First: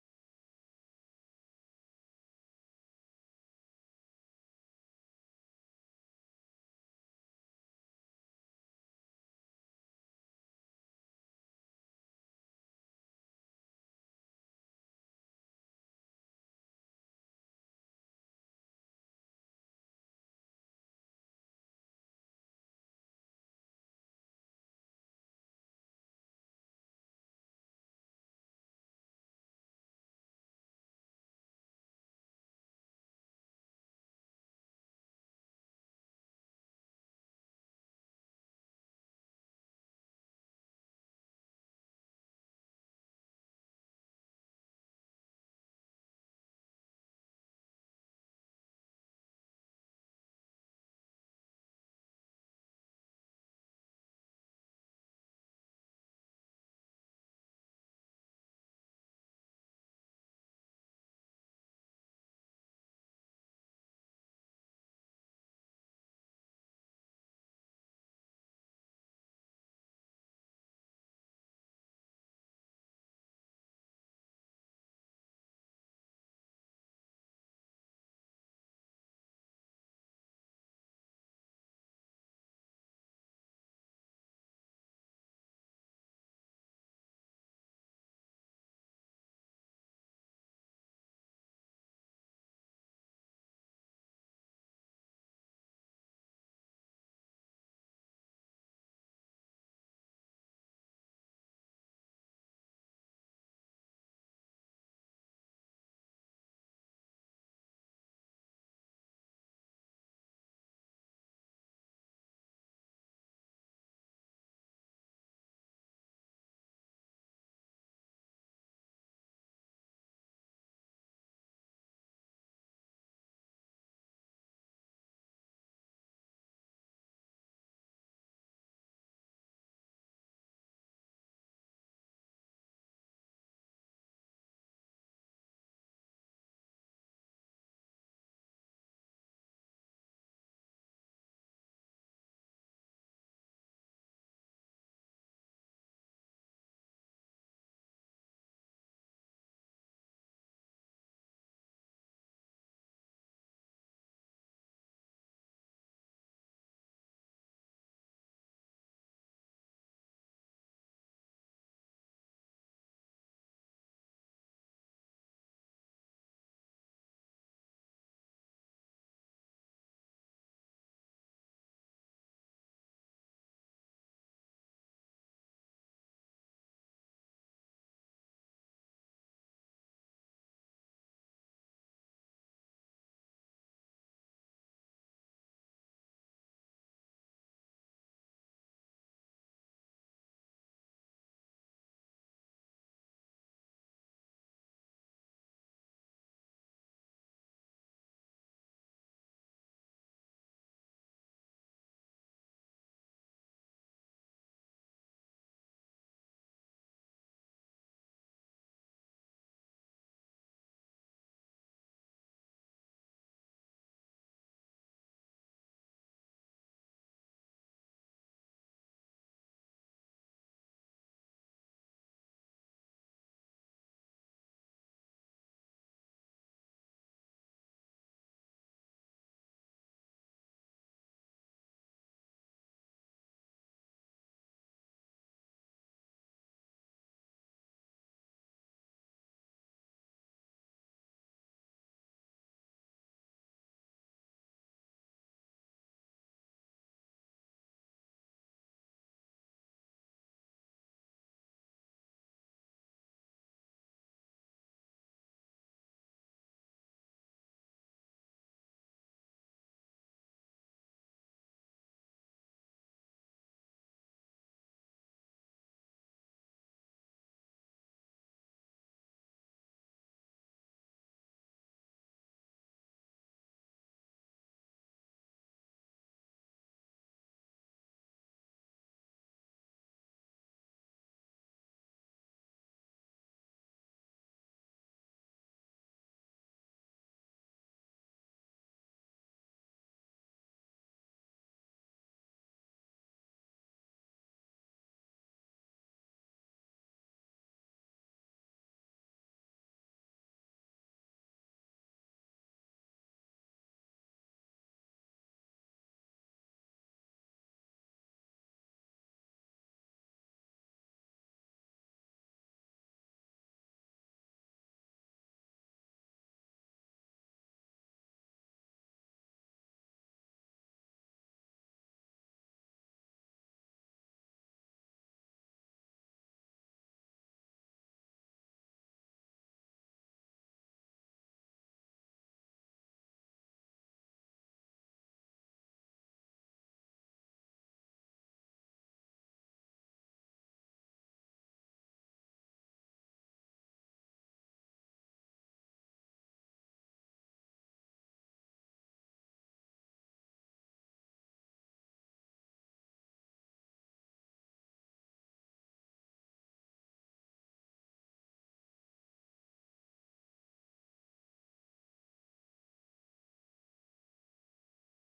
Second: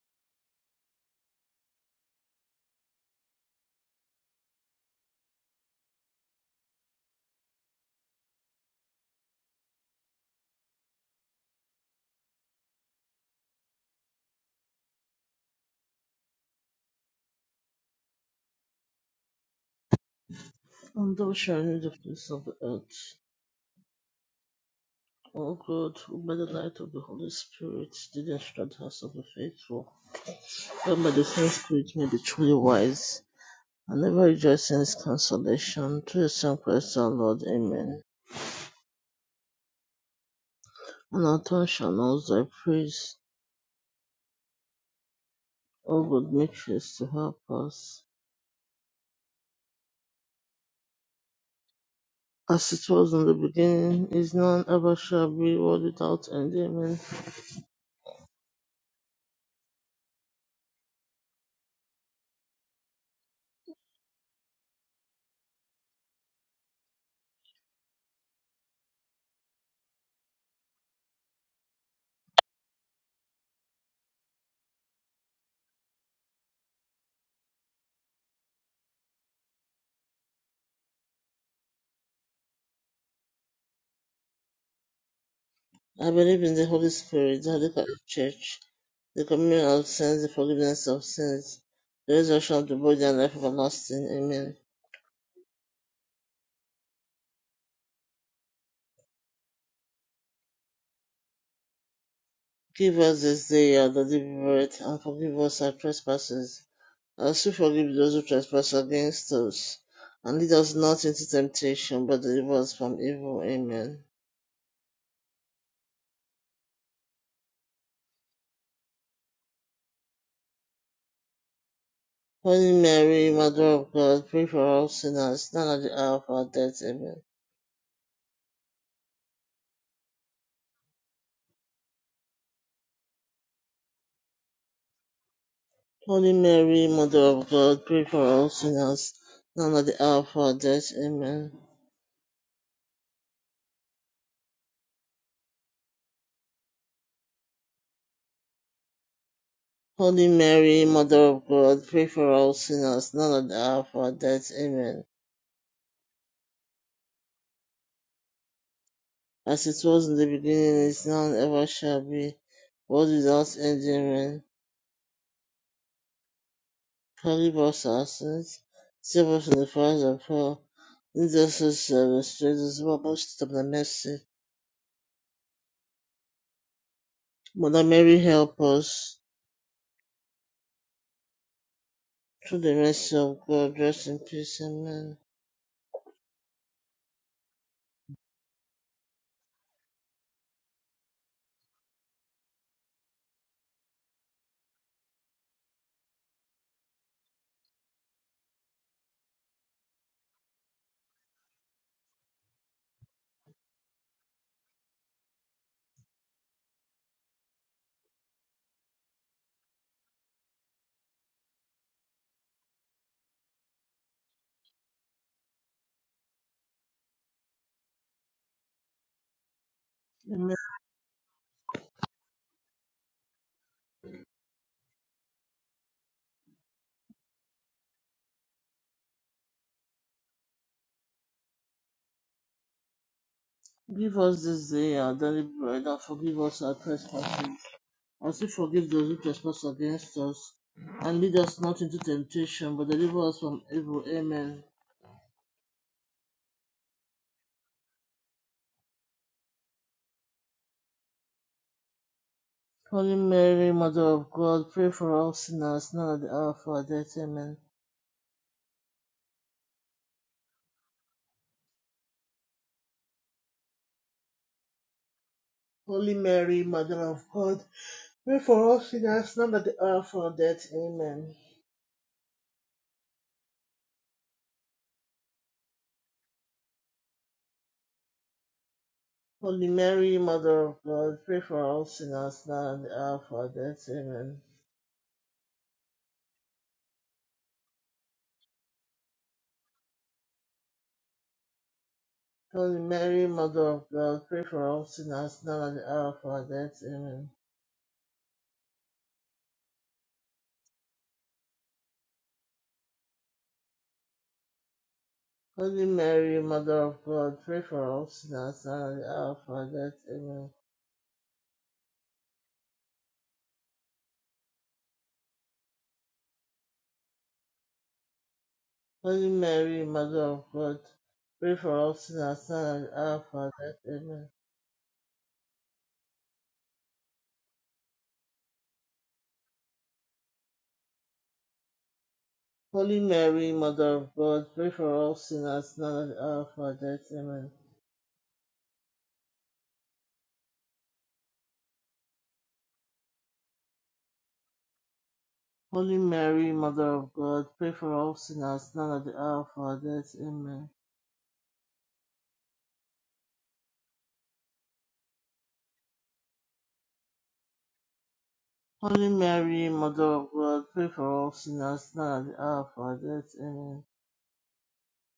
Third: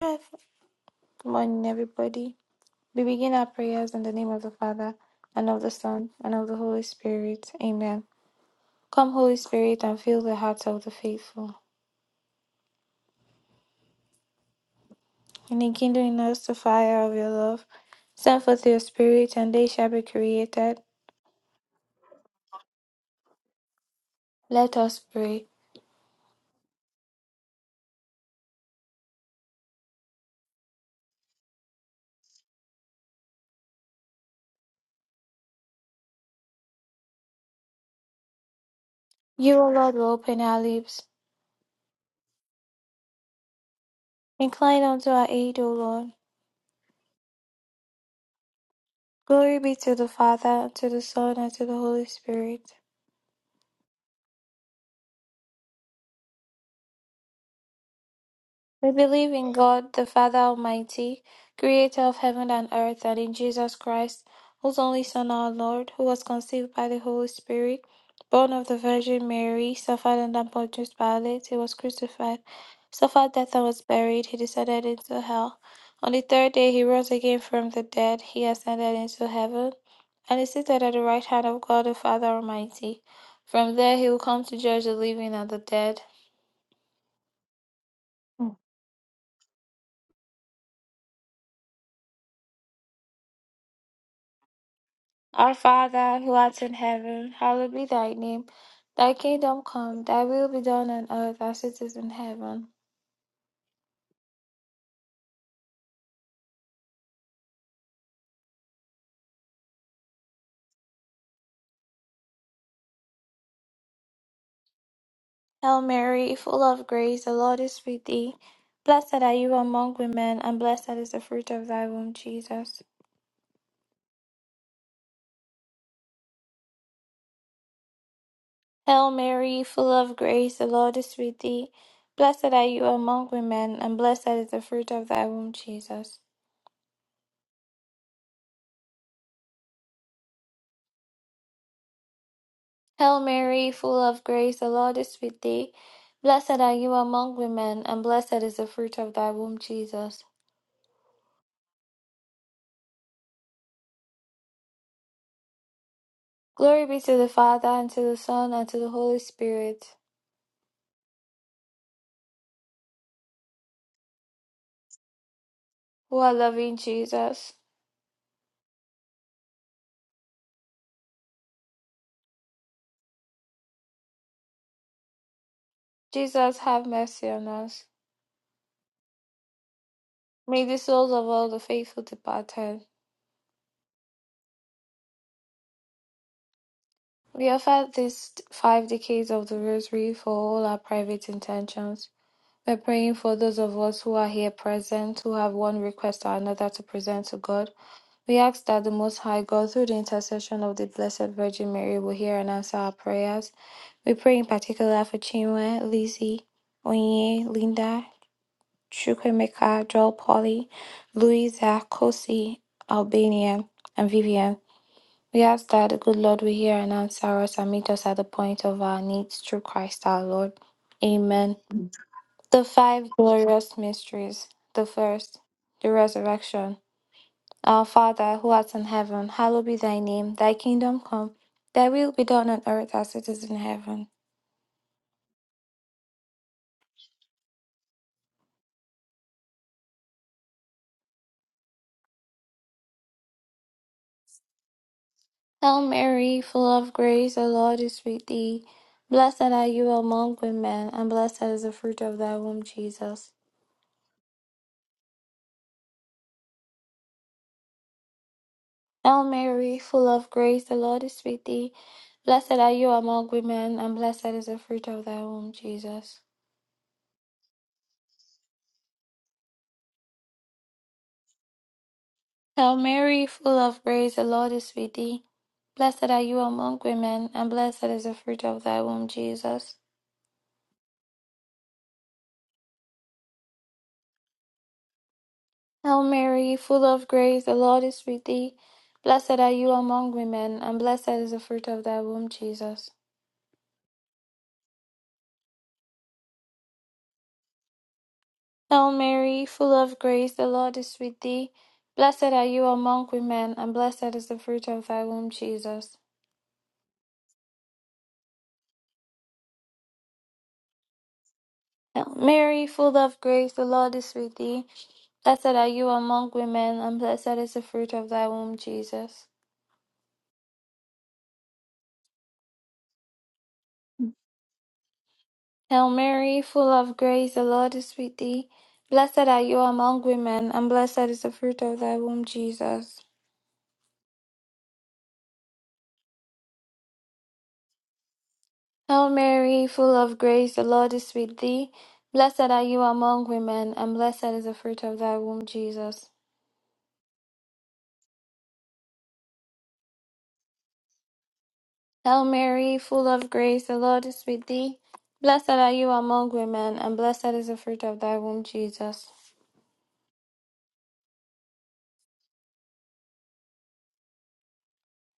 Good morning, everybody. We begin our prayers in the name of the Father, and of the Son, and of the Holy Spirit. Amen. Come, Holy Spirit, and fill the hearts of the faithful, and enkindle in us the fire of your love. Send forth your Spirit, and they shall be created. And thou shalt know the place of the earth. Let us pray. O God, who by the light of the Holy Spirit did instruct the hearts of the faithful, that by the same Spirit may be truly wise, and ever rejoice in his consolation, through his Son Christ our Lord. Amen. You, O Lord, will open our lips. And our tongue shall know thy praise. Incline unto our aid, O O Lord. God, make haste to help us. Glory be to the Father, and to the Son, and to the Holy Spirit As it was in the beginning, is now, and ever shall be, world without end. Amen. We believe in God, the Father Almighty, creator of heaven and earth, and in Jesus Christ, whose only Son, our Lord, who was conceived by the Holy Spirit, born of the Virgin Mary, suffered under Pontius Pilate, he was crucified, suffered death and was buried, he descended into hell. On the third day he rose again from the dead, he ascended into heaven, and is seated at the right hand of God the Father Almighty. From there he will come to judge the living and the dead. I believe in the Holy Spirit, the Holy Catholic Church the communion of sins, the forgiveness of sins, the resurrection of the body, and life everlasting. Amen. Our Father, who art in heaven, hallowed be thy name. Thy kingdom come, thy will be done on earth as it is in heaven. Give us this day our daily bread, and forgive us our trespasses, as we forgive those who trespass against us. And lead us not into temptation, but deliver us from evil. Amen. Hail Mary, full of grace, the Lord is with thee. Blessed are you among women, and blessed is the fruit of thy womb, Holy Jesus. Mary, Mother of God, pray for all sinners, now and at the hour of our death. Amen. Hail Mary, full of grace, the Lord is with thee. Blessed are you among women, and blessed is the fruit of thy womb, Jesus. Holy Mary, Mother of God, pray for all sinners, now and at the hour of our death. Amen. Hail Mary, full of grace, the Lord is with thee. Blessed are you among women, and blessed is the fruit of thy womb, Jesus. Holy Mary, Mother of God, pray for all sinners, now and at the hour of our death. Amen. Glory be to the Father, and to the Son, and to the Holy As it Spirit, was in the beginning, is now, and ever shall be, world without end. Amen. who are loving Jesus. Forgive us our sins, save us from the fires of hell, lead us to service, Jesus, most of the mercy. Jesus, have mercy on Mother us. Mary, help us. May the souls of all the faithful Through the departed. mercy of God, rest in peace. Amen. We offer these five decades of the Rosary for all our private intentions. We're praying for those of us who are here present, who have one request or another to present to God We ask that the Most High God, through the intercession of the Blessed Virgin Mary, will hear and answer our prayers. We pray in particular for Chinwe, Lizzie, Onye, Linda, Chukwemeka, Joel Polly, Louisa, Kosi, Albania, and Vivian. We ask that the good Lord will hear and answer us and meet us at the point of our needs through Christ our Lord. Amen. Amen. The five glorious mysteries. The first, the resurrection. Our Father, who art in heaven, hallowed be thy name. Thy kingdom come, thy will be done on earth as it is in heaven. Give us this day our daily bread, and forgive us our trespasses Also forgive those who trespass against us, and lead us not into temptation, but deliver us from evil. Amen. Hail Mary, full of grace, the Lord is with thee. Blessed are you among women, and blessed is the fruit of thy womb, Holy Jesus. Mary, Mother of God, pray for us sinners, now at the hour of our death. Amen. Hail Mary, full of grace, the Lord is with thee. Blessed are you among women, and blessed is the fruit of thy womb, Holy Jesus. Mary, Mother of God, pray for us sinners, now at the hour of our death. Amen. Hail Mary, full of grace, the Lord is with thee. Blessed are you among women, and blessed is the fruit of thy womb, Holy Jesus. Mary, Mother of God, pray for us sinners, now at the hour of our death. Amen. Hail Mary, full of grace, the Lord is with thee. Blessed are you among women, and blessed is the fruit of thy womb, Holy Jesus. Mary, Mother of God, pray for us sinners, now at the hour of our death. Amen. Hail Mary, full of grace, the Lord is with thee. Blessed are you among women, and blessed is the fruit of thy womb, Holy Jesus. Mary, Mother of God, pray for us sinners now and at the hour of our death. Amen. Hail Mary, full of grace, the Lord is with thee. Blessed are you among women, and blessed is the fruit of thy womb, Jesus. Holy Mary, Mother of God, pray for us sinners now and at the hour of our death. Amen. Hail Mary, full of grace, the Lord is with thee. Blessed are you among women, and blessed is the fruit of thy womb, Jesus. Holy Mary, Mother of God, pray for us sinners now and at the hour of our death. Amen. Hail Mary, full of grace, the Lord is with thee. Blessed are you among women, and blessed is the fruit of thy womb, Holy Jesus. Mary, Mother of God, pray for us sinners now and at the hour of our death. Amen. Hail Mary, full of grace, the Lord is with thee. Blessed are you among women, and blessed is the fruit of thy womb, Jesus. Holy Mary, Mother of God, pray for us sinners now and at the hour of our death. Amen.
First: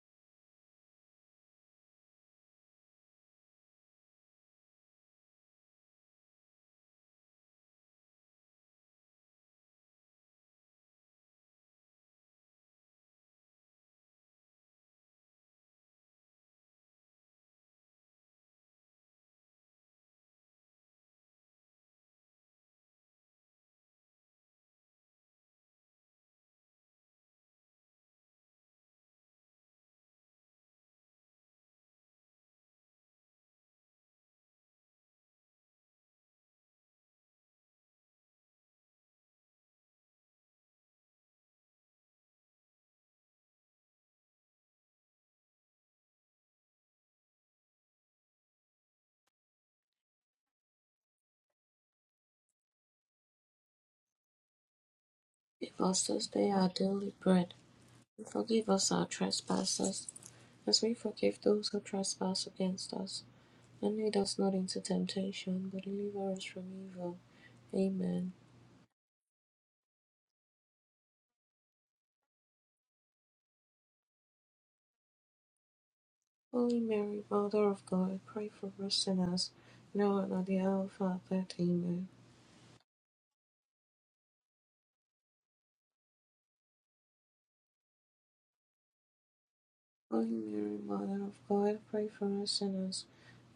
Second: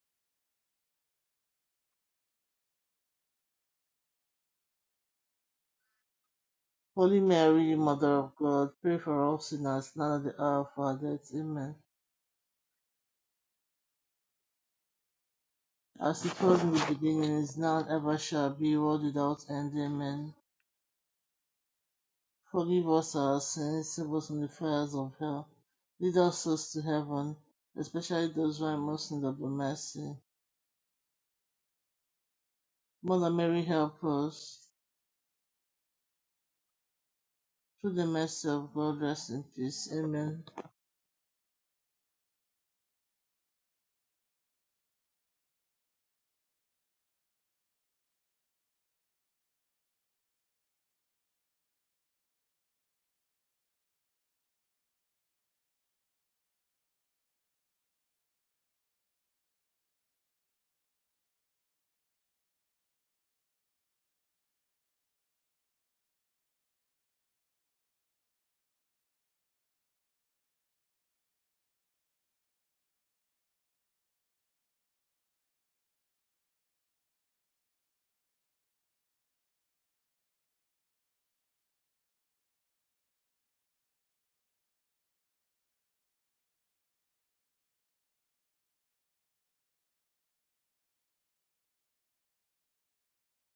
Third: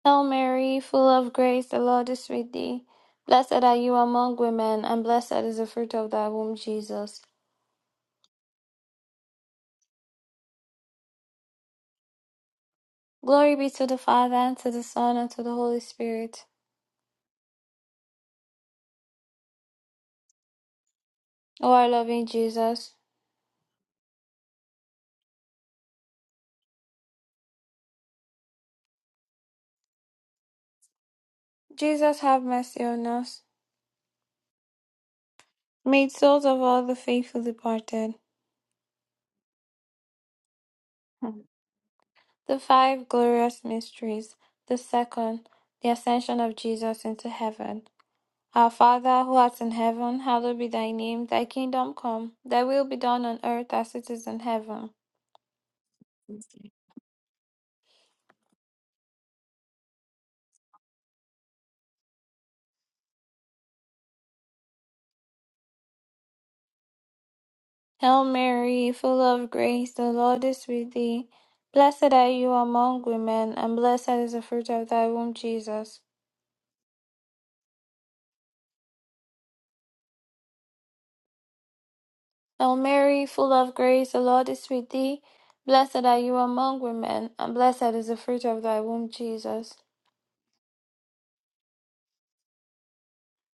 Hail Mary, full of grace, the Lord is with thee. Blessed are you among women, and blessed is the fruit of thy womb, Holy Jesus. Mary, Mother of God, pray for all sinners now and at the hour of our death. Amen. Glory be to the Father, and to the Son, and to the Holy As it Spirit. was in the beginning, is now, and ever shall be, world without end. Amen. O our loving Forgive Jesus, us our sins, save us from the fires of hell. Lead us souls to heaven, especially those who are most in need of the mercy. Jesus, have mercy on Mother us. Mary, help us. made souls of all the faithful Through the departed. mercy of God, rest in peace. Amen. Hmm. The five glorious mysteries. The second, the ascension of Jesus into heaven. Our Father who art in heaven, hallowed be thy name. Thy kingdom come, thy will be done on earth as it is in heaven. Give us this day our daily bread, and forgive us our trespasses, as we forgive those who trespass against us. And lead us not into temptation, but deliver us from evil. Hail Amen. Mary, full of grace, the Lord is with thee. Blessed are you among women, and blessed is the fruit of thy womb, Jesus. Holy Mary, Mother of God, pray for us sinners, now and at the hour of our death. Amen. Hail Mary, full of grace, the Lord is with thee. Blessed are you among women, and blessed is the fruit of thy womb, Jesus. Holy Mary, Mother of God, pray for us sinners,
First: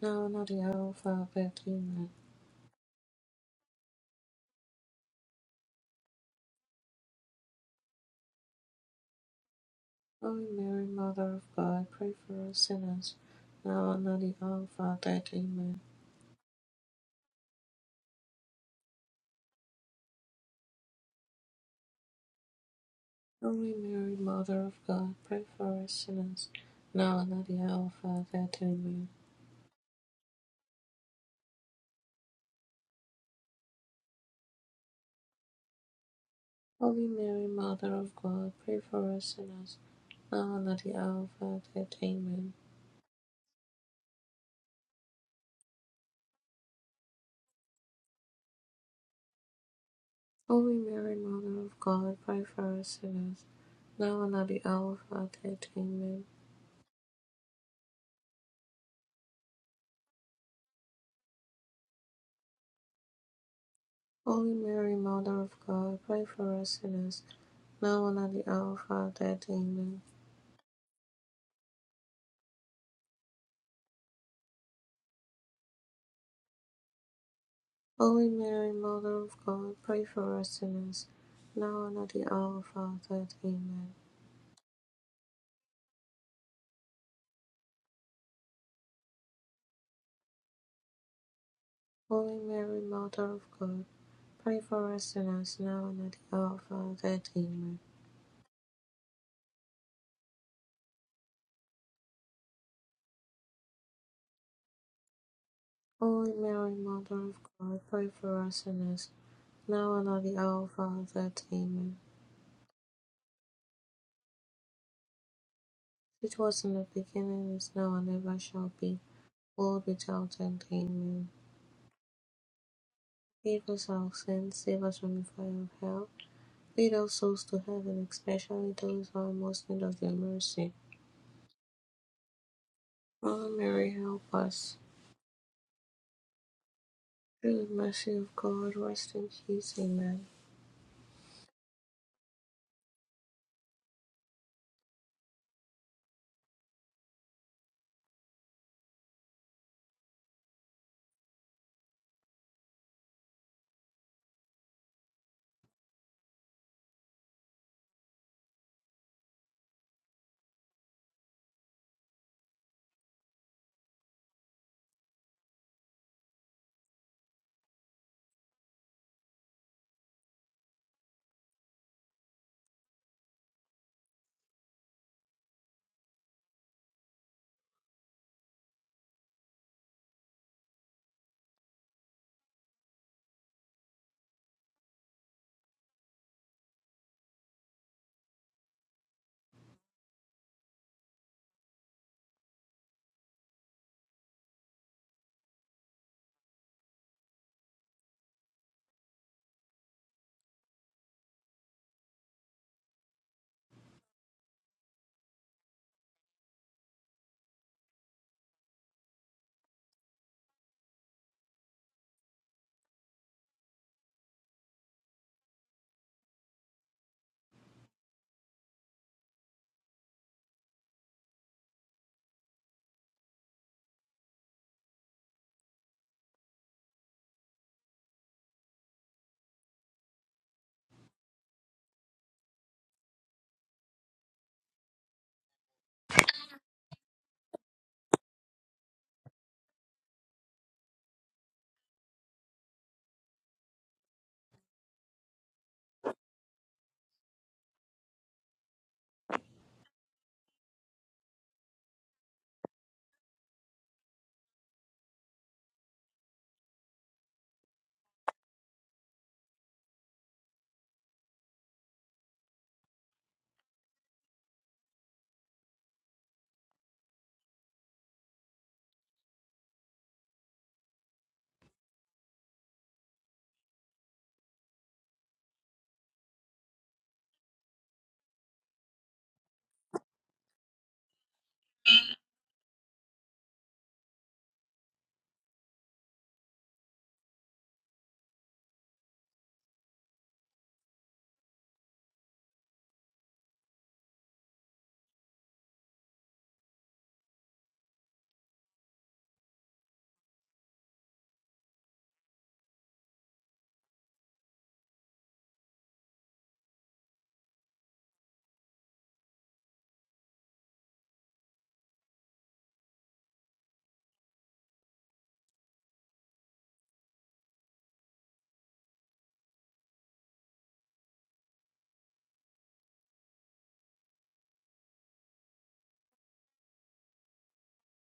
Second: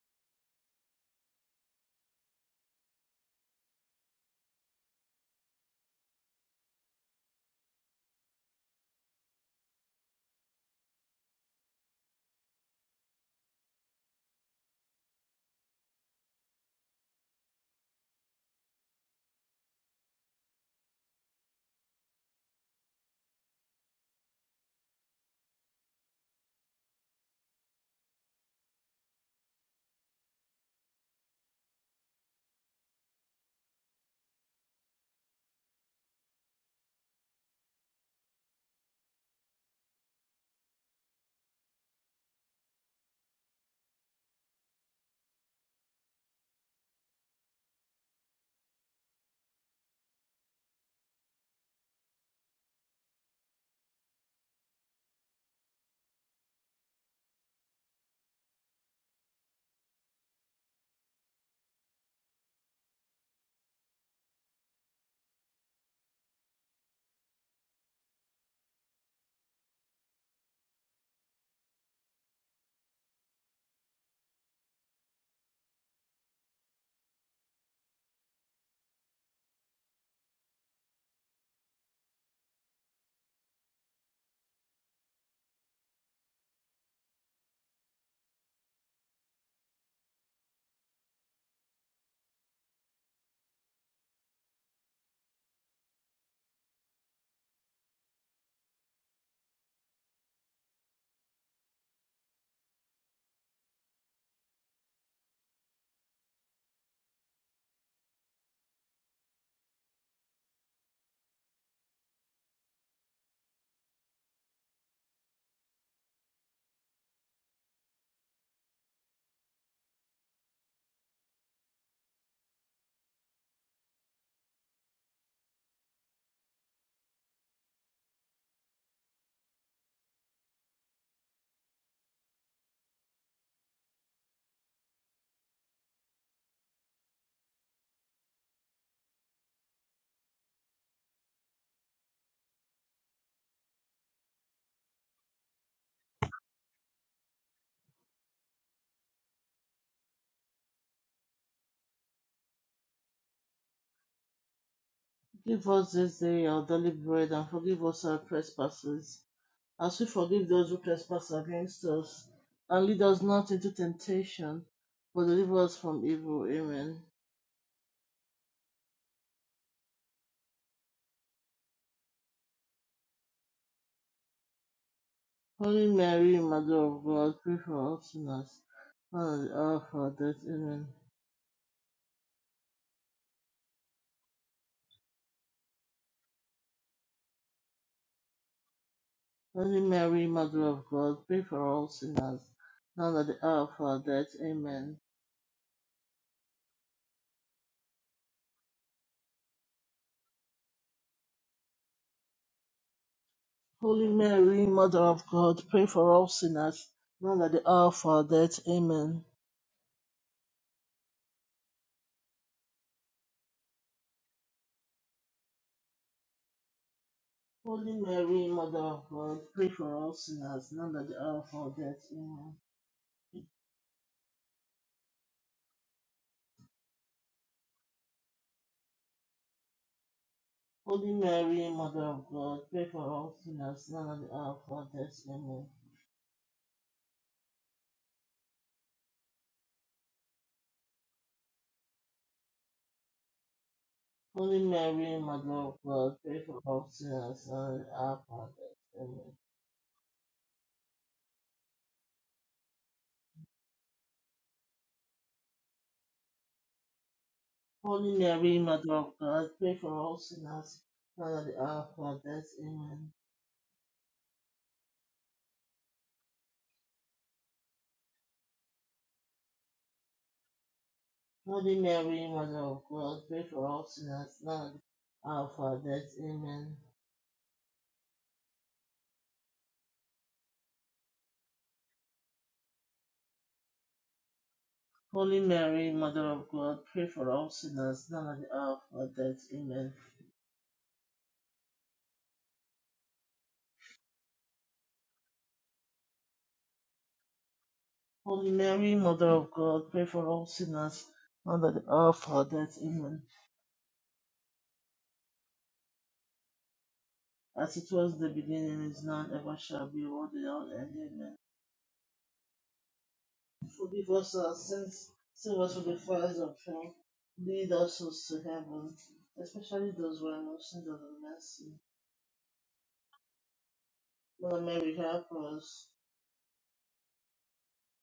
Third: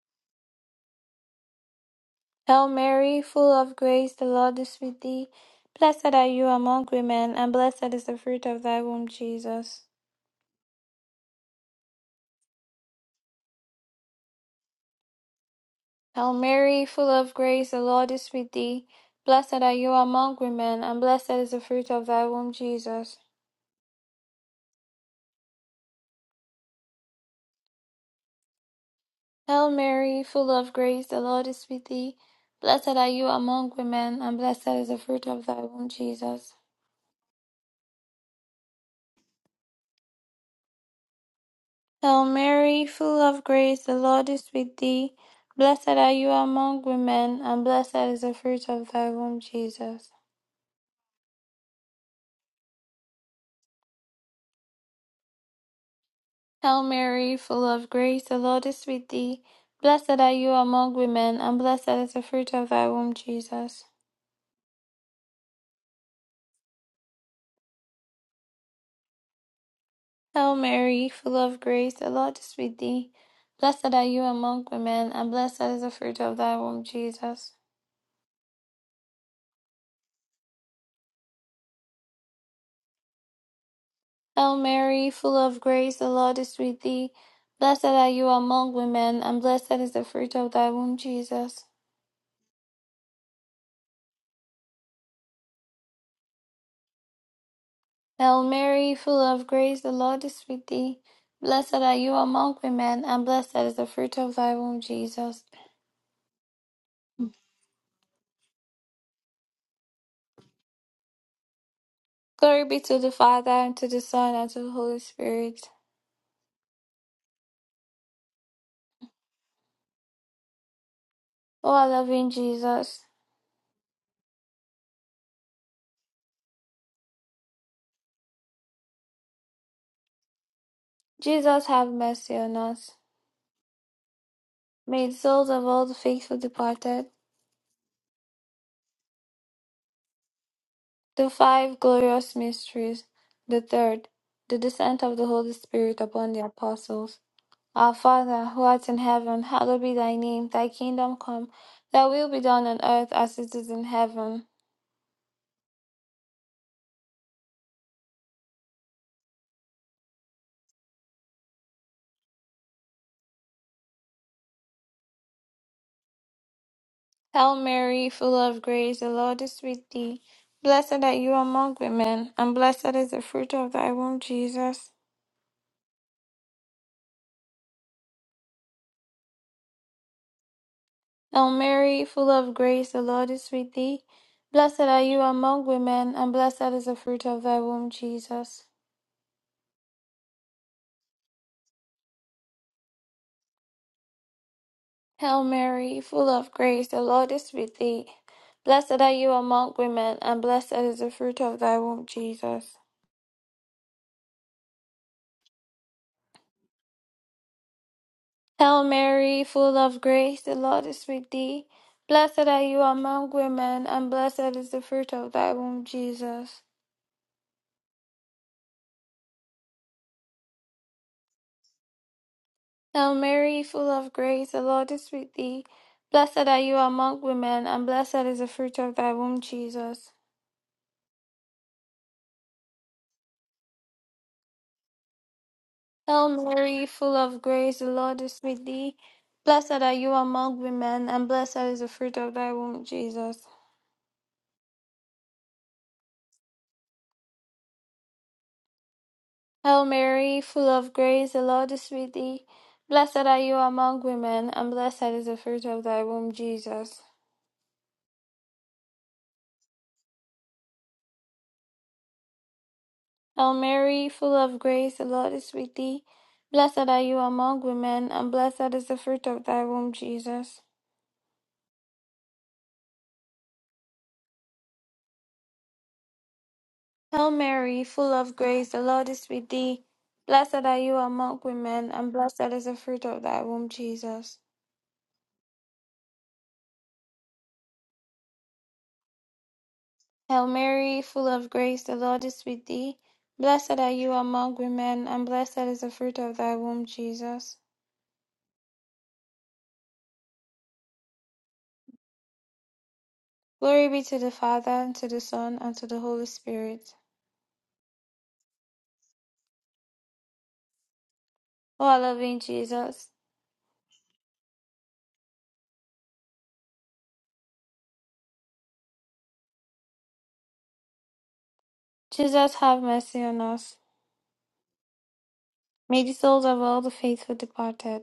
now and at the hour of our death. Amen. Hail Mary, full of grace, the Lord is with thee. Blessed are you among women, and blessed is the fruit of thy womb, Jesus. Holy Mary, Mother of God, pray for us sinners, now and at the hour of our death. Amen. Hail Mary, full of grace, the Lord is with thee. Blessed are you among women, and blessed is the fruit of thy womb, Jesus. Holy Mary, Mother of God, pray for us sinners, now and at the hour of our death. Amen. Hail Mary, full of grace, the Lord is with thee. Blessed are you among women, and blessed is the fruit of thy womb, Jesus. Holy Mary, Mother of God, pray for us sinners, now and at the hour of our death. Hail Amen. Mary, full of grace, the Lord is with thee. Blessed are you among women, and blessed is the fruit of thy womb, Jesus. Holy Mary, Mother of God, pray for us sinners, now and at the hour of our death. Amen. Hail Mary, full of grace, the Lord is with thee. Blessed are you among women, and blessed is the fruit of thy womb, Jesus. Holy Mary, Mother of God, pray for us sinners, now and at the hour of our death. Amen. Hail Mary, full of grace, the Lord is with thee. Blessed are you among women, and blessed is the fruit of thy womb, Jesus. Holy Mary, Mother of God, pray for us sinners, now and at the hour of our death. Amen. Hail Mary, full of grace, the Lord is with thee. Blessed are you among women, and blessed is the fruit of thy womb, Jesus. Holy Mary, Mother of God, pray for us sinners now and at the hour of our death. Amen. Hail Mary, full of grace, the Lord is with thee. Blessed are you among women, and blessed is the fruit of thy womb, Jesus. Holy Mary, Mother of God, pray for us sinners now and at the hour of our death. Amen. Glory be to the Father, and to the Son, and to the Holy Spirit. It was in the beginning, is now, and ever shall be, world without end. Amen. O our loving Jesus, Save us our sins, save us from the fire of hell. Lead our souls to heaven, especially those who are most in need of your mercy. Jesus, have mercy on us. Holy Mary, help us. May the souls of all the faithful departed Through the mercy of God, rest in peace. Amen. The five glorious mysteries, the third, the descent of the Holy Spirit upon the apostles. Our Father, who art in heaven, hallowed be thy name. Thy kingdom come, thy will be done on earth as it is in heaven. Give us this day our daily bread, and forgive us our trespasses as we forgive those who trespass against us, and lead us not into temptation, but deliver us from evil. Amen. Hail Mary, full of grace, the Lord is with thee. Blessed are you among women, and blessed is the fruit of thy womb, Jesus. Holy Mary, Mother of God, pray for us sinners, now and at the hour of our death. Amen. Hail Mary, full of grace, the Lord is with thee. Blessed are you among women, and blessed is the fruit of thy womb, Jesus. Holy Mary, Mother of God, pray for all sinners, now and at the hour of our death. Amen. Hail Mary, full of grace, the Lord is with thee. Blessed are you among women, and blessed is the fruit of thy womb, Jesus. Holy Mary, Mother of God, pray for all sinners, now and at the hour of our death. Hail Amen. Mary, full of grace, the Lord is with thee. Blessed are you among women, and blessed is the fruit of thy womb, Jesus. Holy Mary, Mother of God, pray for all sinners, now and at the hour of our death. Amen. Hail Mary, full of grace, the Lord is with thee. Blessed are you among women, and blessed is the fruit of thy womb, Jesus. Holy Mary, Mother of God, pray for all sinners now and at the hour of our death. Amen. Hail Mary, full of grace, the Lord is with thee. Blessed are you among women, and blessed is the fruit of thy womb, Jesus. Holy Mary, Mother of God, pray for all sinners now and at the hour of our death. Amen. Hail Mary, full of grace, the Lord is with thee. Blessed are you among women, and blessed is the fruit of thy womb, Jesus. Holy Mary, Mother of God, pray for all sinners now and at the hour of our death. Amen. Hail Mary, full of grace, the Lord is with thee. Blessed are you among women, and blessed is the fruit of thy womb, Jesus. Holy Mary, Mother of God, pray for all sinners now and at the hour of our death. Amen. Hail Mary, full of grace, the Lord is with thee. Blessed are you among women, and blessed is the fruit of thy womb, Jesus. Holy Mary, Mother of God, pray for all sinners now and at the hour of our death. Amen. Hail Mary, full of grace, the Lord is with thee. Blessed are you among women, and blessed is the fruit of thy womb, Jesus. Holy Mary, Mother of God, pray for all sinners, now and at the hour of our death. Amen. Glory be to the Father, and to the Son, and to the Holy Spirit. As it was in the beginning, is now, and ever shall be, world without end. Amen. O our loving Jesus, Forgive us our sins, save us from the fires of hell, lead us souls to heaven, especially those who are most in need of the mercy. Jesus, have mercy on us. Mother Mary, help us. May the souls of all the faithful departed.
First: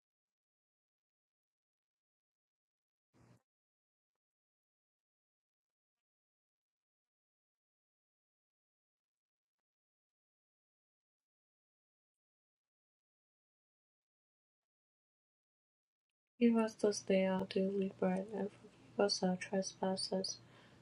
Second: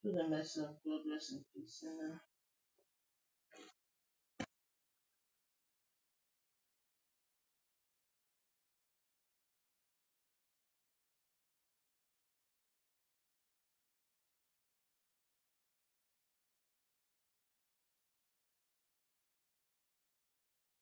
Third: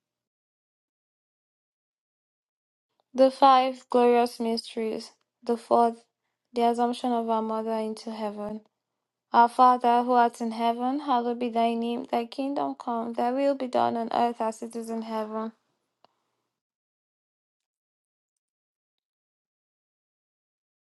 Through the mercy of God, rest in peace. Amen. The five glorious mysteries. The fourth, the assumption of our Mother into heaven. Our Father, who art in heaven, hallowed be thy name. Thy kingdom come, thy will be done on earth as it is in heaven. Give us this day our daily bread, and forgive us our trespasses,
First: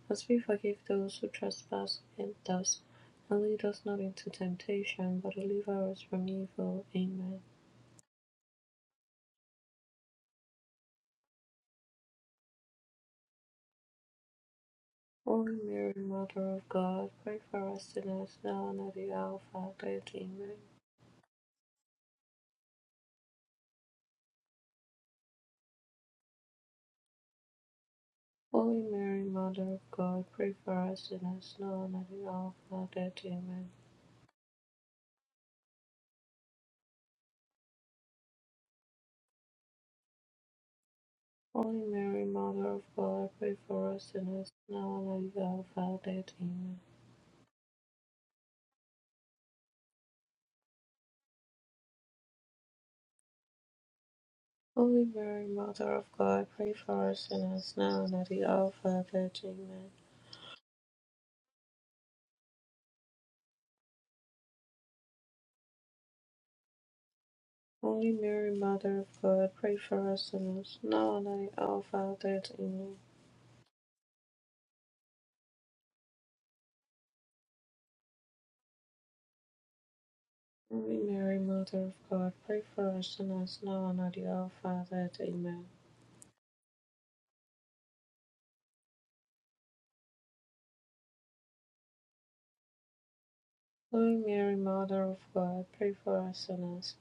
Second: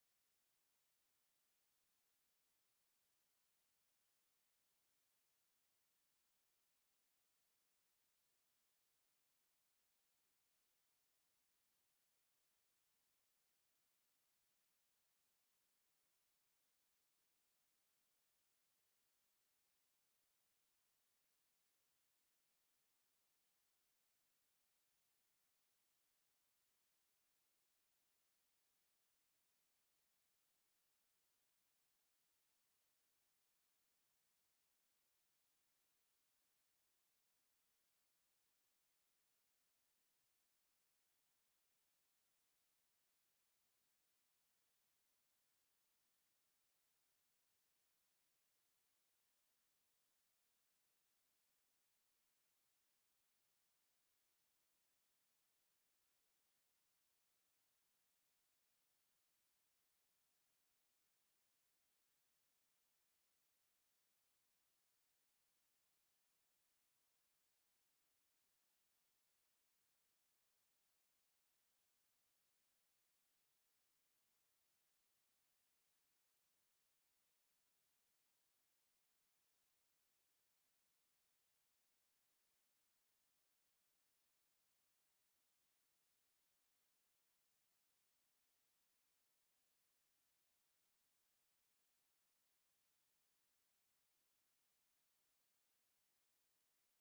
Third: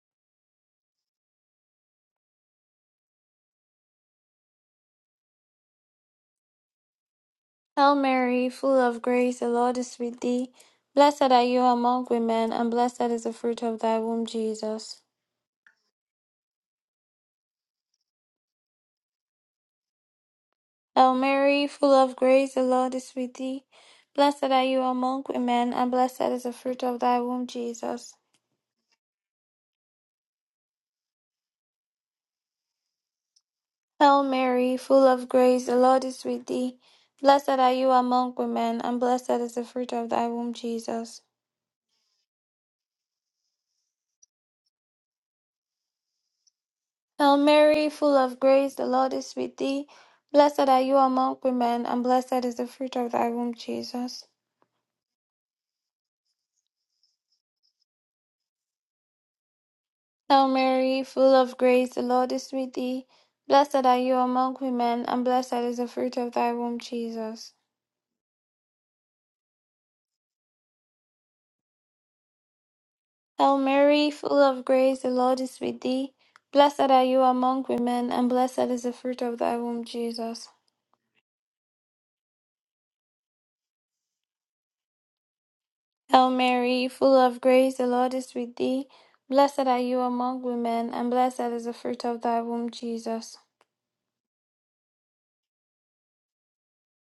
as we forgive those who trespass against us. And lead us not into temptation, but deliver us from evil. Amen. Hail Mary, full of grace, the Lord is with thee. Blessed are you among women, and blessed is the fruit of thy womb, Jesus. Holy Mary, Mother of God, pray for us sinners now and at the hour of our death. Amen. Hail Mary, full of grace, the Lord is with thee. Blessed are you among women, and blessed is the fruit of thy womb, Jesus. Holy Mary, Mother of God, pray for us sinners now and at the hour of our death. Amen. Hail Mary, full of grace, the Lord is with thee. Blessed are you among women, and blessed is the fruit of thy womb, Jesus. Holy Mary, Mother of God, pray for us sinners now and at the hour of our death. Amen. Hail Mary, full of grace, the Lord is with thee. Blessed are you among women, and blessed is the fruit of thy womb, Jesus. Holy Mary, Mother of God, pray for us sinners now and at the hour of our death. Amen. Hail Mary, full of grace, the Lord is with thee. Blessed are you among women, and blessed is the fruit of thy womb, Jesus. Holy Mary, Mother of God, pray for us sinners now and at the hour of our death. Amen. Hail Mary, full of grace, the Lord is with thee. Blessed are you among women, and blessed is the fruit of thy womb, Jesus. Holy Mary, Mother of God, pray for us sinners now and at the hour of our death. Amen. Hail Mary, full of grace, the Lord is with thee. Blessed are you among women, and blessed is the fruit of thy womb, Jesus. Holy Mary, Mother of God, pray for us sinners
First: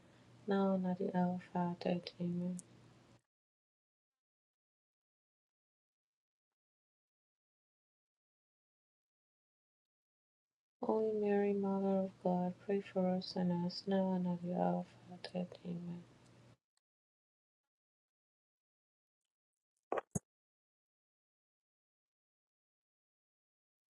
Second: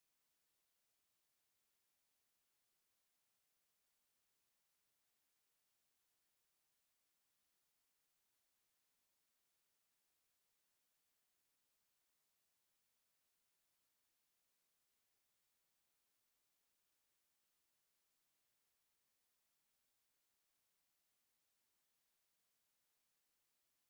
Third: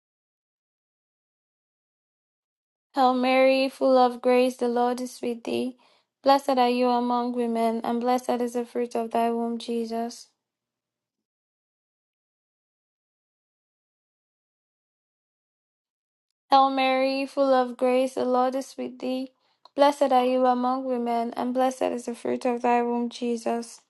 now and at the hour of our death. Amen. Hail Mary, full of grace, the Lord is with thee. Blessed are you among women, and blessed is the fruit of thy womb, Jesus. Holy Mary, Mother of God, pray for us sinners now and at the hour of our death. Amen. Hail Mary, full of grace, the Lord is with thee. Blessed are you among women, and blessed is the fruit of thy womb, Jesus.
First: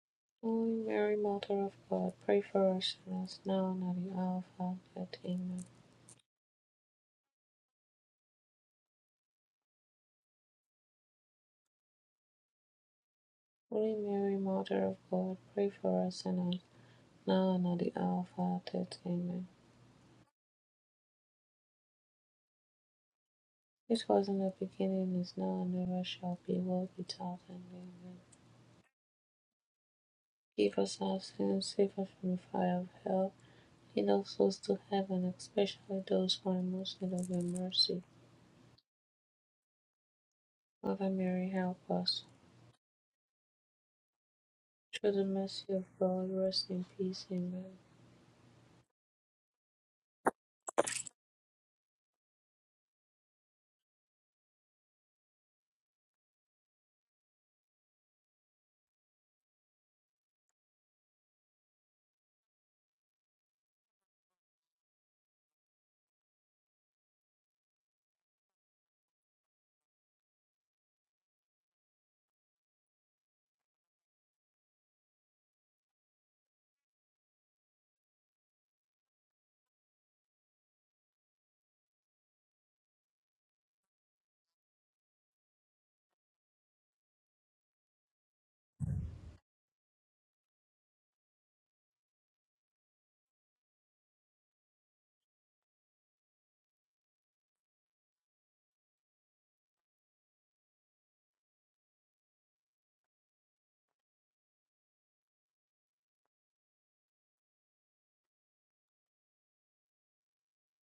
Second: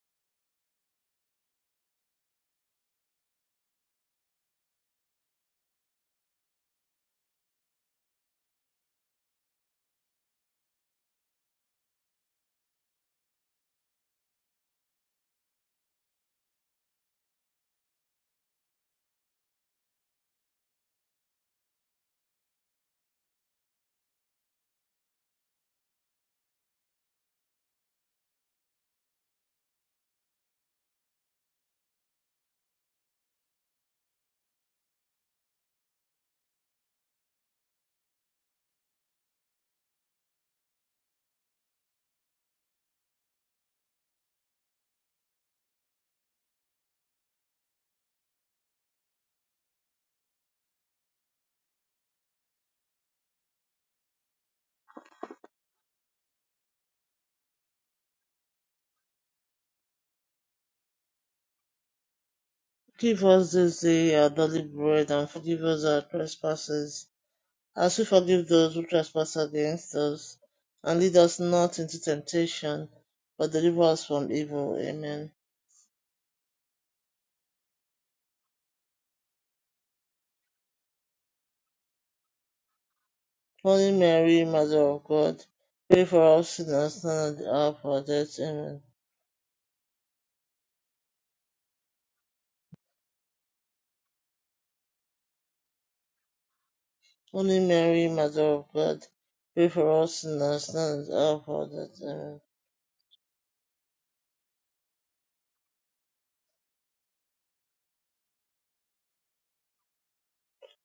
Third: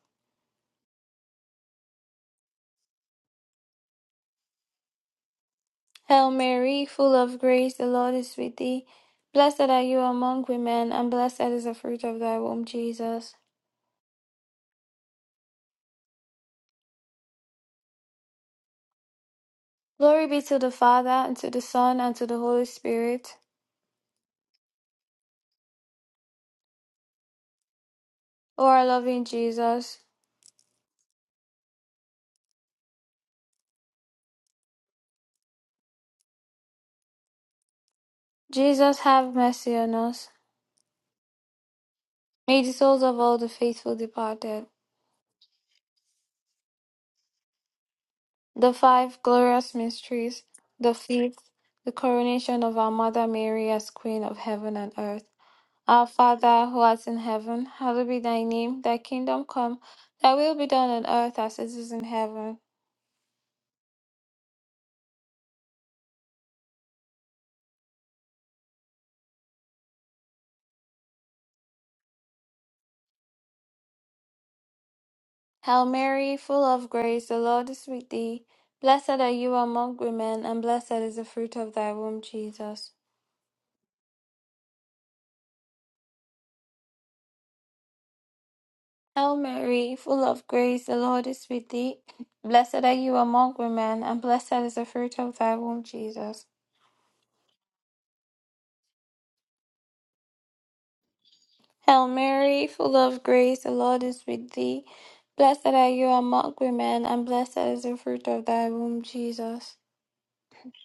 Holy Mary, Mother of God, pray for us sinners now and at the hour of our death. Amen. Hail Mary, full of grace, the Lord is with thee. Blessed are you among women, and blessed is the fruit of thy womb, Jesus. Holy Mary, Mother of God, pray for us sinners now and at the hour of our death. Amen. Glory be to the Father, and to the Son, and to the Holy Spirit. It was in the beginning, is now, and ever shall be, world without end. Amen. O our loving Jesus, Give us our sins, save us from the fire of hell. Lead all souls to heaven, especially those who are most in need of your mercy. Jesus, have mercy on us. Mother Mary, help us. May the souls of all the faithful departed, Through the mercy of God, rest in peace. Amen. the five glorious mysteries, the fifth, the coronation of our Mother Mary as Queen of heaven and earth. Our Father who art in heaven, hallowed be thy name. Thy kingdom come, thy will be done on earth as it is in heaven. Give us this day our daily bread, and forgive us our trespasses, As we forgive those who trespass against us, and lead us not into temptation, but deliver us from evil. Amen. Hail Mary, full of grace, the Lord is with thee. Blessed are you among women, and blessed is the fruit of thy womb, Jesus. Holy Mary, Mother of God, pray for us sinners now and at the hour of our death. Amen. Hail Mary, full of grace, the Lord is with thee. Blessed are you among women, and blessed is the fruit of thy womb, Jesus. Holy Mary, Mother of God, pray for us sinners now and at the hour of our death. Hail Amen. Mary, full of grace, the Lord is with thee. Blessed are you among women, and blessed is the fruit of thy womb, Jesus.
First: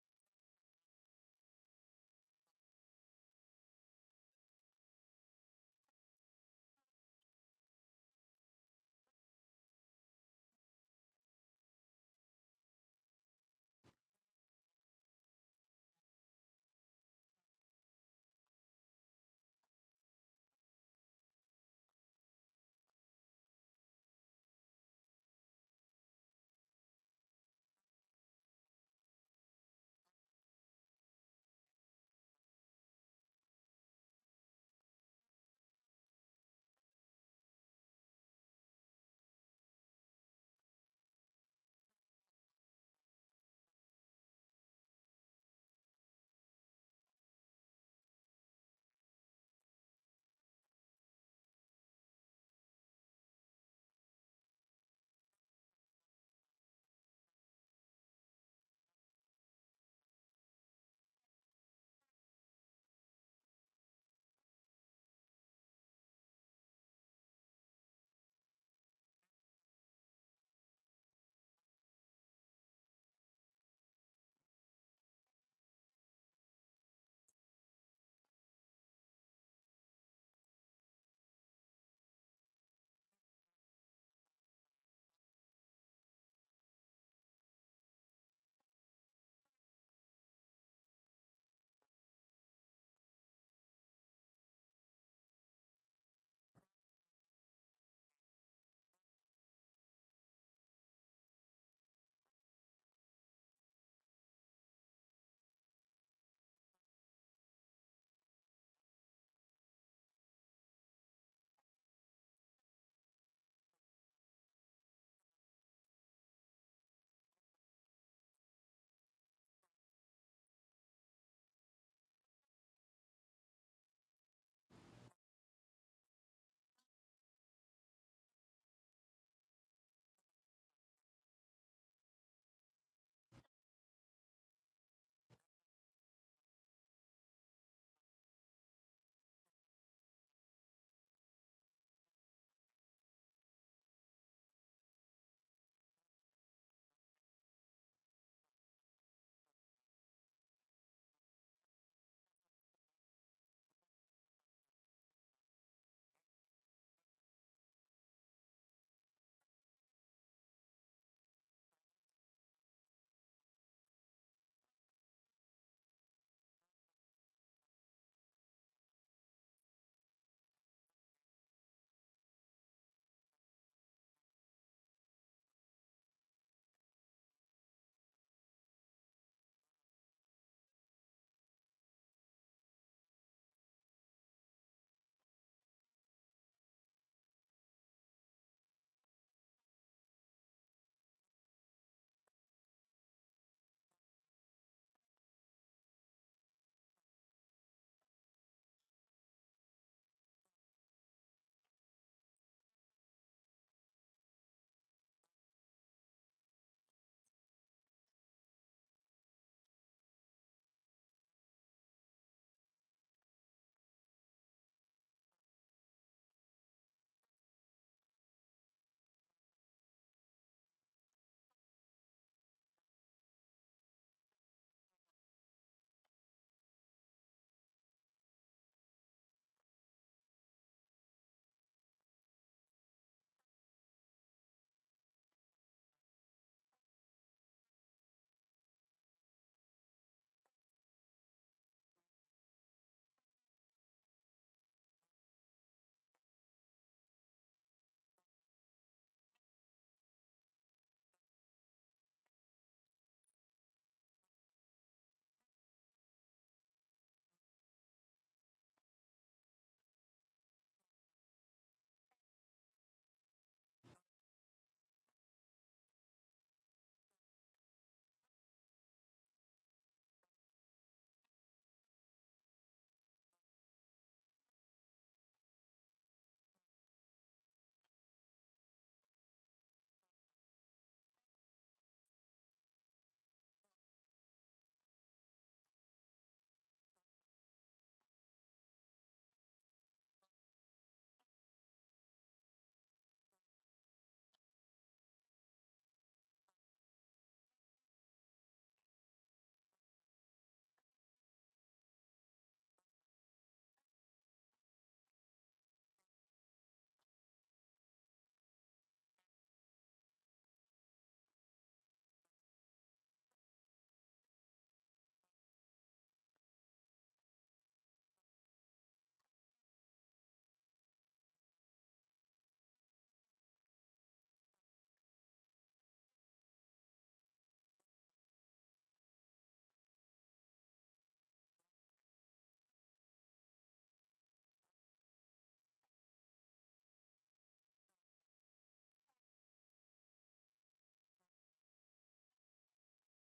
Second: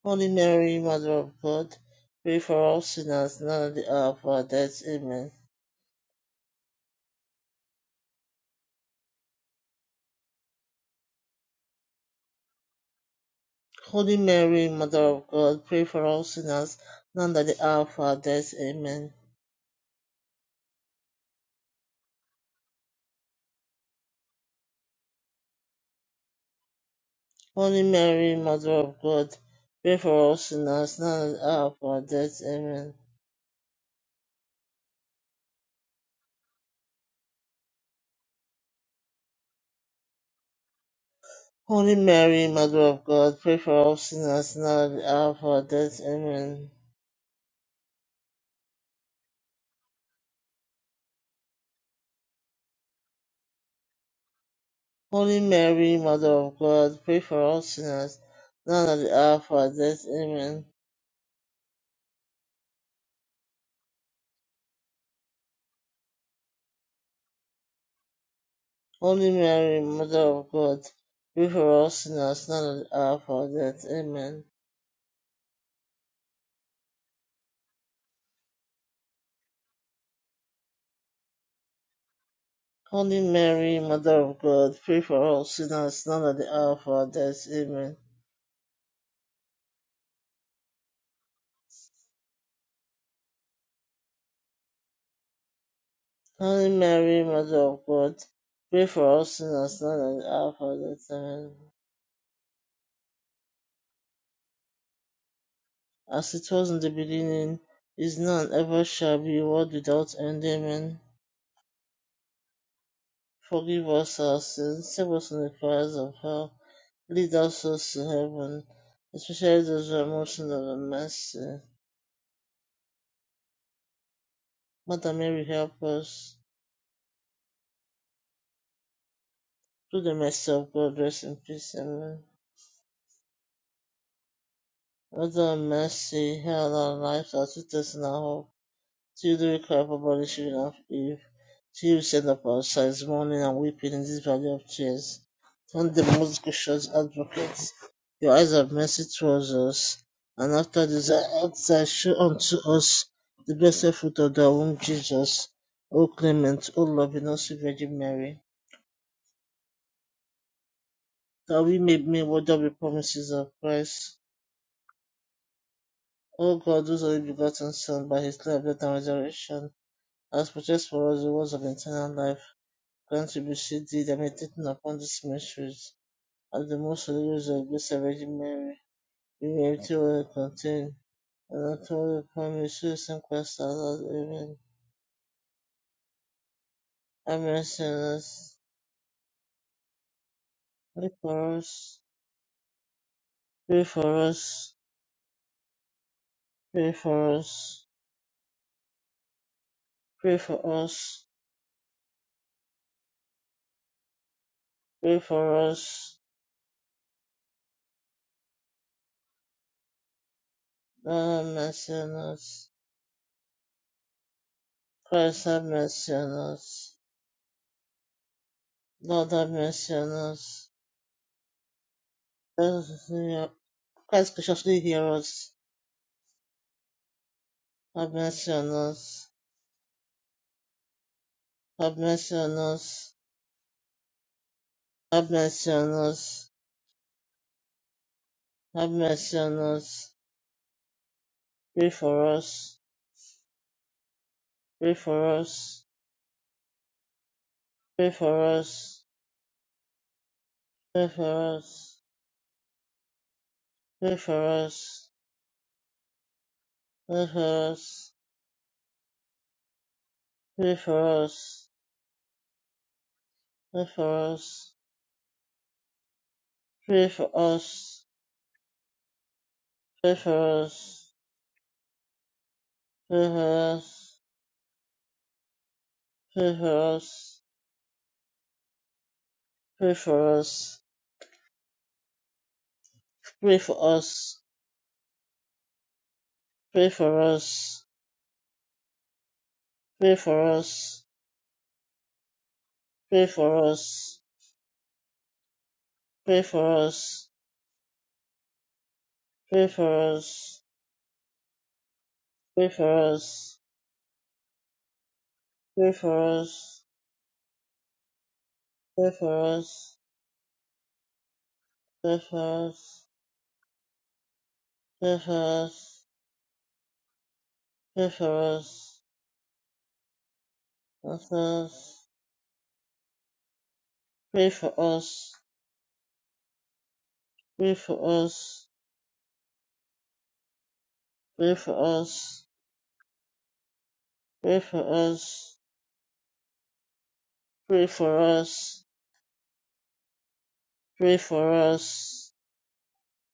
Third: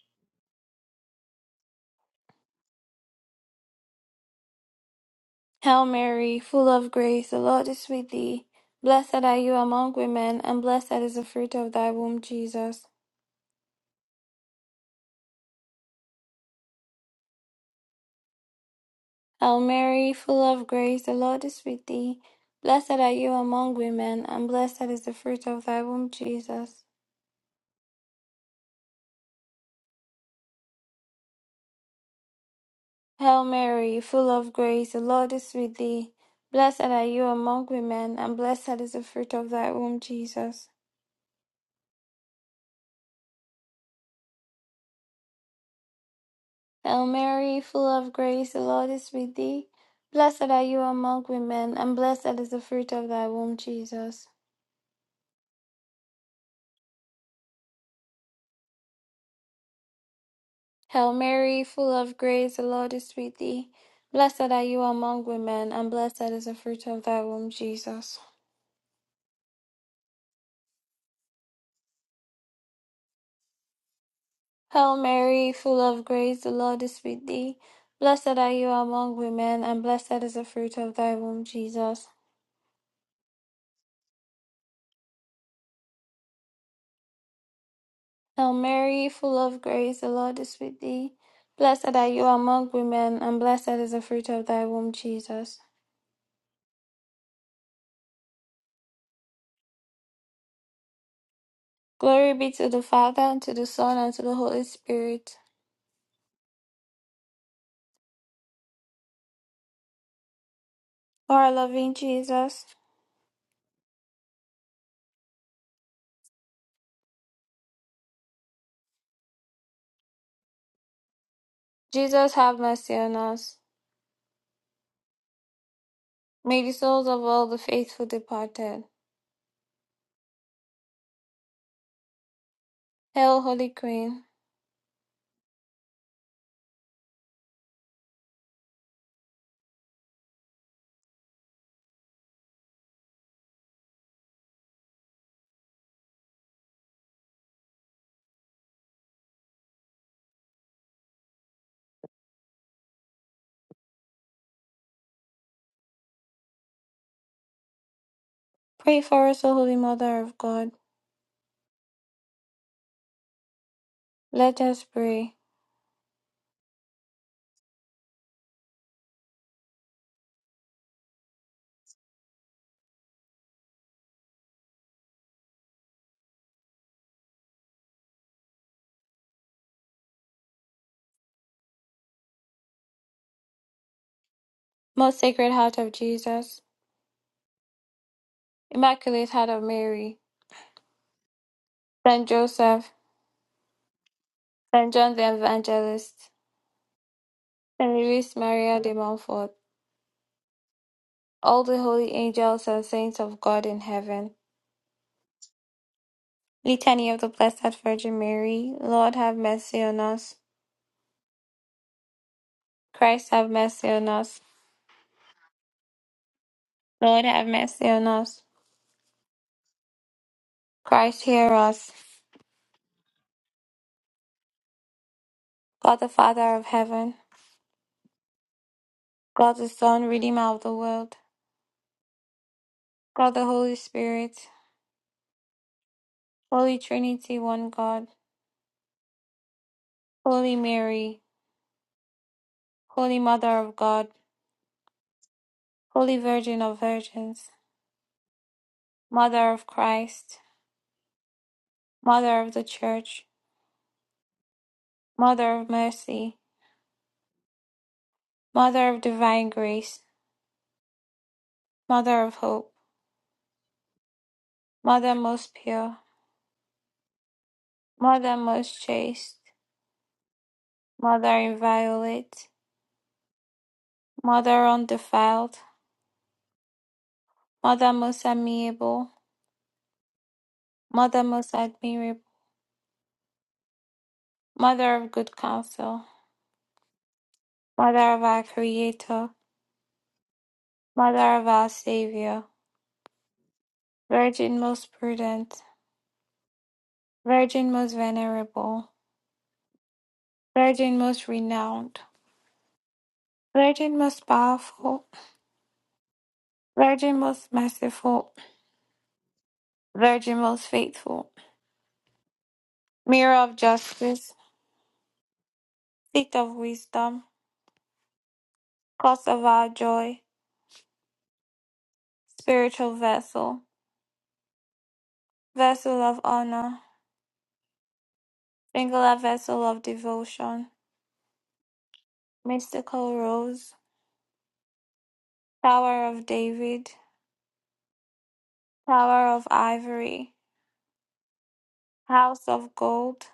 Holy Mary, Mother of God, pray for us sinners now and at the hour of our death. Amen. Hail Mary, full of grace, the Lord is with thee. Blessed are you among women, and blessed is the fruit of thy womb, Jesus. Holy Mary, Mother of God, pray for us sinners now and at the hour of our death. Amen. Hail Mary, full of grace, the Lord is with thee. Blessed are you among women, and blessed is the fruit of thy womb, Jesus. Holy Mary, Mother of God, pray for us sinners now and at the hour of our death. Amen. Hail Mary, full of grace, the Lord is with thee. Blessed are you among women, and blessed is the fruit of thy womb, Jesus. Holy Mary, Mother of God, pray for us sinners now and at the hour of our death. Amen. Hail Mary, full of grace, the Lord is with thee. Blessed are you among women, and blessed is the fruit of thy womb, Jesus. Holy Mary, Mother of God, pray for us sinners now and at the hour of our death. Amen. Hail Mary, full of grace, the Lord is with thee. Blessed are you among women, and blessed is the fruit of thy womb, Jesus. Holy Mary, Mother of God, pray for us sinners now and at the hour of our death. Amen. Hail Mary, full of grace, the Lord is with thee. Blessed are you among women, and blessed is the fruit of thy womb, Jesus. Holy Mary, Mother of God, pray for us sinners now and at the hour of our death. Amen. Hail Mary, full of grace, the Lord is with thee. Blessed are you among women, and blessed is the fruit of thy womb, Jesus. Holy Mary, Mother of God, pray for us sinners now and at the hour of our death. Amen. Glory be to the Father, and to the Son, and to the Holy Spirit. As it was in the beginning, is now and ever shall be, world without end. Amen. O our loving Jesus, Forgive us our sins, save us from the fires of hell, lead us souls to heaven, especially those who are most in need of mercy. Jesus, have mercy on us. Mother Mary, help us. May the souls of all the faithful departed. Through the mercy of God, rest in peace. Amen. Hail, Holy Queen. Mother of mercy, heal our lives, our sweetest and our hope. Children cry for banishing of Eve. She who sent up our sighs, mourning and weeping in this valley of tears. Turn the most gracious advocate. Your eyes of mercy towards us, and after this exile, show unto us the blessed fruit of thy womb, Jesus. O clement, O loving, O sweet Virgin Mary, Pray for us, O Holy Mother of God. that we may be worthy of the promises of Christ. Let us pray. O God, whose only begotten Son, by his life, death, and resurrection, has purchased for us the rewards of eternal life contributions depending upon these mysteries are the most serious of these arrangements being empty well contain and ultimately promises some Christ allowed. Amen. Most Sacred Heart of Jesus, Have mercy on us. Immaculate Heart of Mary, Pray for us. Saint Joseph, Pray for us. Saint John the Evangelist, Pray for us. Saint Louis Maria de Montfort, Pray for us. all the holy angels and saints of God in heaven. Pray for us. Litany of the Blessed Virgin Mary, Lord have mercy on us. Lord have mercy on us. Christ have mercy on us. Christ have mercy on us. Lord have mercy on us. Lord have mercy on us. Christ hear us. Christ graciously hear us. God the Father of heaven, Have mercy on us. God the Son, Redeemer of the world, Have mercy on us. God the Holy Spirit, Have mercy on us. Holy Trinity, one God, Have mercy on us. Holy Mary, Pray for us. Holy Mother of God, Pray for us. Holy Virgin of Virgins, Pray for us. Mother of Christ, Pray for us. Mother of the Church, Pray for us. Mother of Mercy, Pray for us. Mother of Divine Grace, Pray for us. Mother of Hope, Pray for us. Mother most pure, Mother most chaste, Pray for us. Mother inviolate, Pray for us. Mother undefiled, Pray for us. Mother most amiable, Pray for us. Mother most admirable, Pray for us. Mother of good counsel, Pray for us. Mother of our Creator, Pray for us. Mother of our Savior, Pray for us. Virgin most prudent, Pray for us. Pray for us. Virgin most venerable, Pray for us Virgin most renowned, Pray for us. Virgin most powerful, Pray for us. Virgin most merciful, Pray for us. Virgin most faithful, Pray for us. Mirror of justice, Pray for us. Seat of wisdom, Pray for Cause of our joy, us. Spiritual vessel, Pray for us. Vessel of honor, Pray for us. Singular vessel of devotion, Pray for Mystical rose, us. Tower of David, Pray for us. Tower of ivory, Pray for us. House of gold,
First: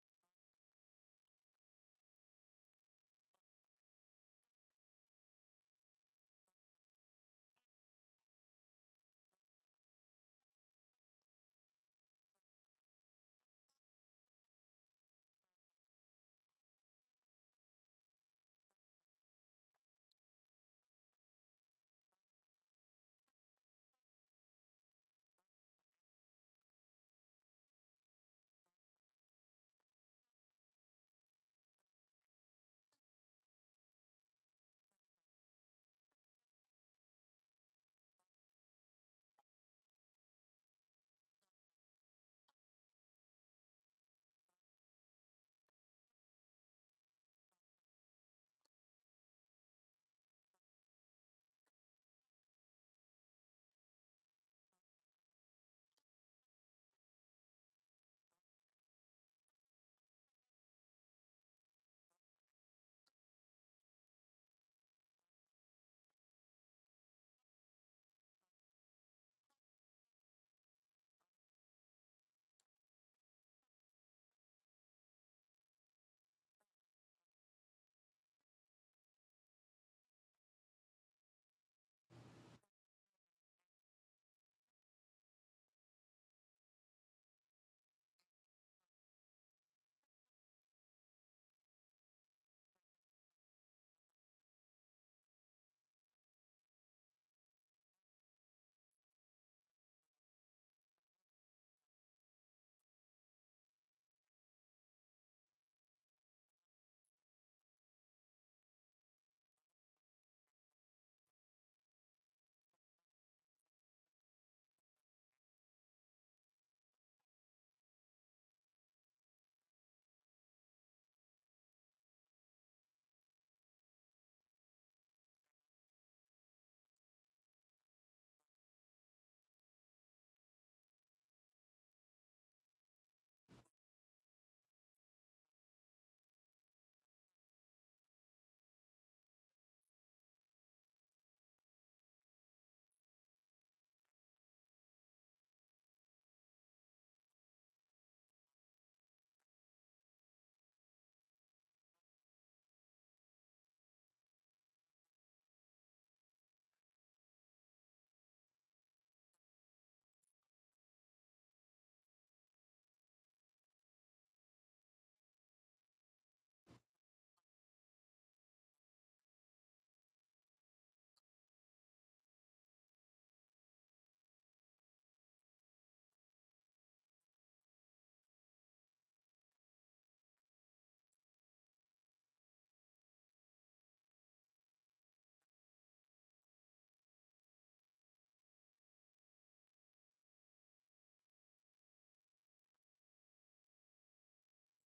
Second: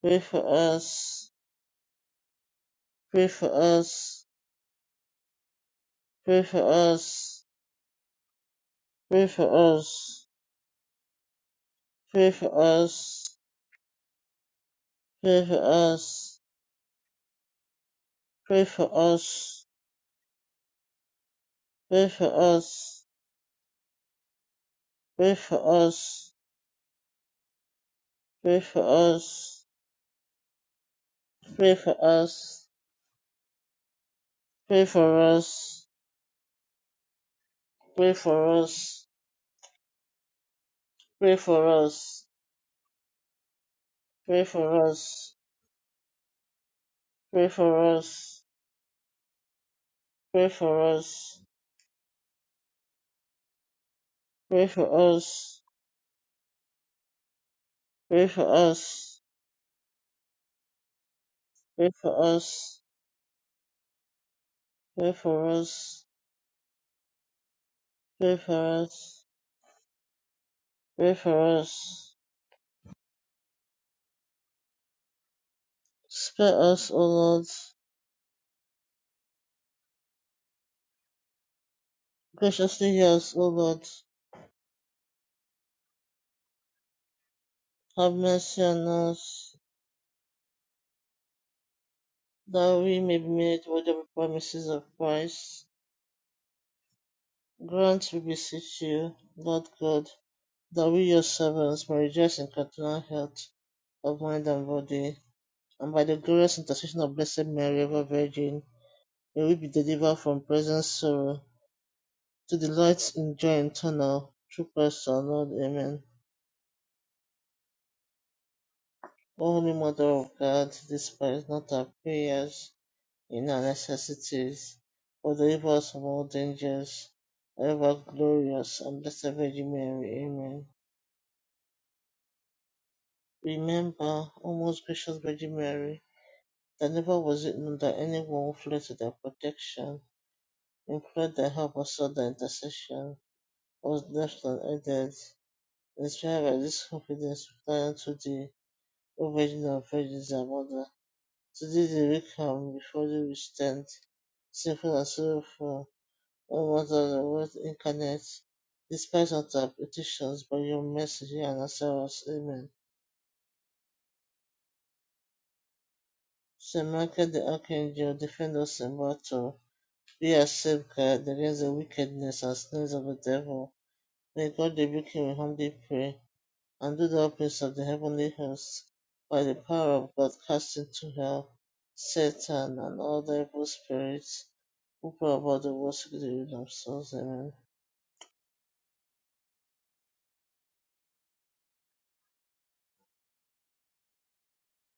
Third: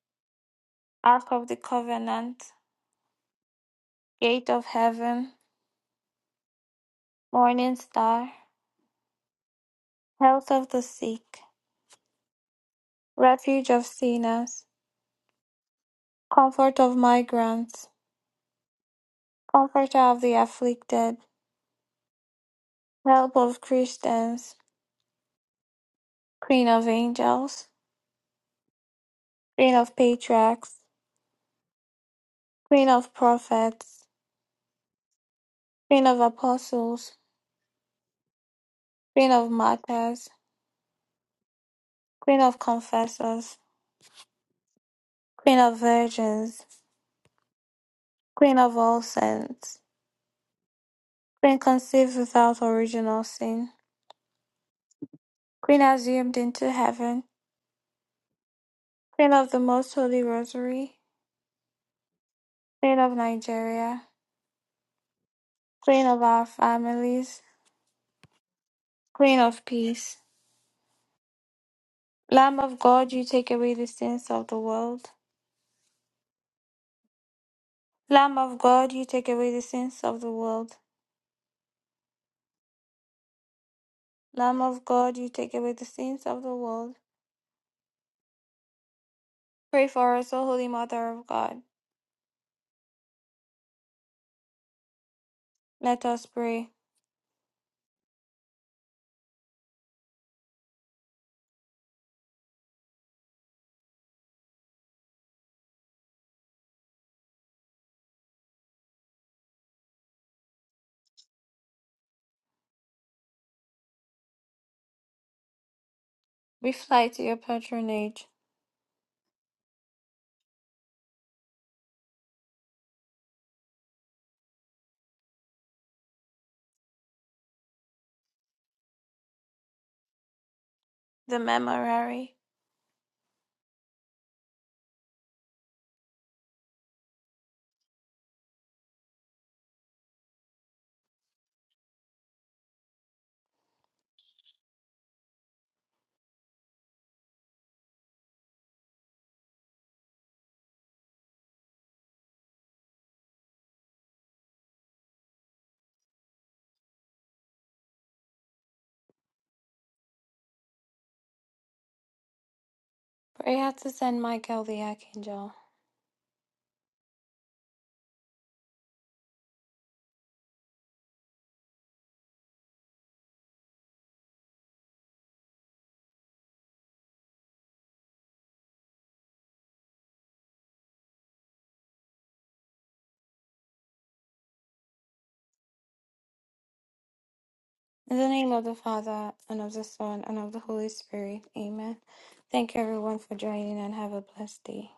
Pray for us. Ark of the covenant, Pray for us. Pray for us. Gate of heaven, Pray for Morning star, us. health of the sick, Pray for us. refuge of sinners, Pray for us. comfort of migrants, Pray for us. comforter of the afflicted, Pray for us. Pray for us. help of Christians, Pray for us. queen of angels, Pray for us. queen of patriarchs, Pray for us. queen of prophets, Pray for us. queen of apostles, Pray for us. queen of martyrs, Pray for us. queen of confessors, Pray for us. queen of virgins, Pray for us. queen of all saints, Pray for us. queen conceived without original sin, Pray for us. queen assumed into heaven, Pray for us. queen of the most holy rosary, Pray for us. queen of Nigeria. Pray for us. Queen of our families, Pray for us. Queen of peace. Pray for us. Lamb of God, you take away the sins of the world. Spare us, O Lord. Lamb of God, you take away the sins of the world. Graciously hear us, O Lord. Lamb of God, you take away the sins of the world. Have mercy on us, Pray for us, O Holy Mother of God. that we may be made worthy of the promises of Christ. Let us pray. Grant, we beseech you, Lord God, that we your servants may rejoice in continual health of mind and body, and by the glorious intercession of Blessed Mary, ever Virgin, may we be delivered from present sorrow to delight in joy eternal through Christ our Lord. Amen. We fly to your patronage. O Holy Mother of God, despise not our prayers in our necessities, but deliver us from all dangers. Ever glorious and blessed Virgin Mary. Amen. The Memorare. Remember, O most gracious Virgin Mary, that never was it known that anyone who fled to thy protection, implored thy help, or sought thy intercession, was left unaided. Inspired by this confidence, we fly unto thee, O Virgin of Virgins and Mother. To thee the weak come, before thee we stand, sinful and sorrowful, O Mother of the Word incarnate. Despise not our petitions, but your mercy hear and answer us. Amen. Prayer to Saint Michael the Archangel. Saint Michael the Archangel, defend us in battle. Yes, save guard against the wickedness and snares of the devil. May God rebuke him, we humbly pray, and do the openings of the heavenly host, by the power of God, cast into hell Satan and all the evil spirits who prowl about the world seeking the ruin of souls. Amen. In the name of the Father, and of the Son, and of the Holy Spirit. Amen. Thank you, everyone, for joining, and have a blessed day.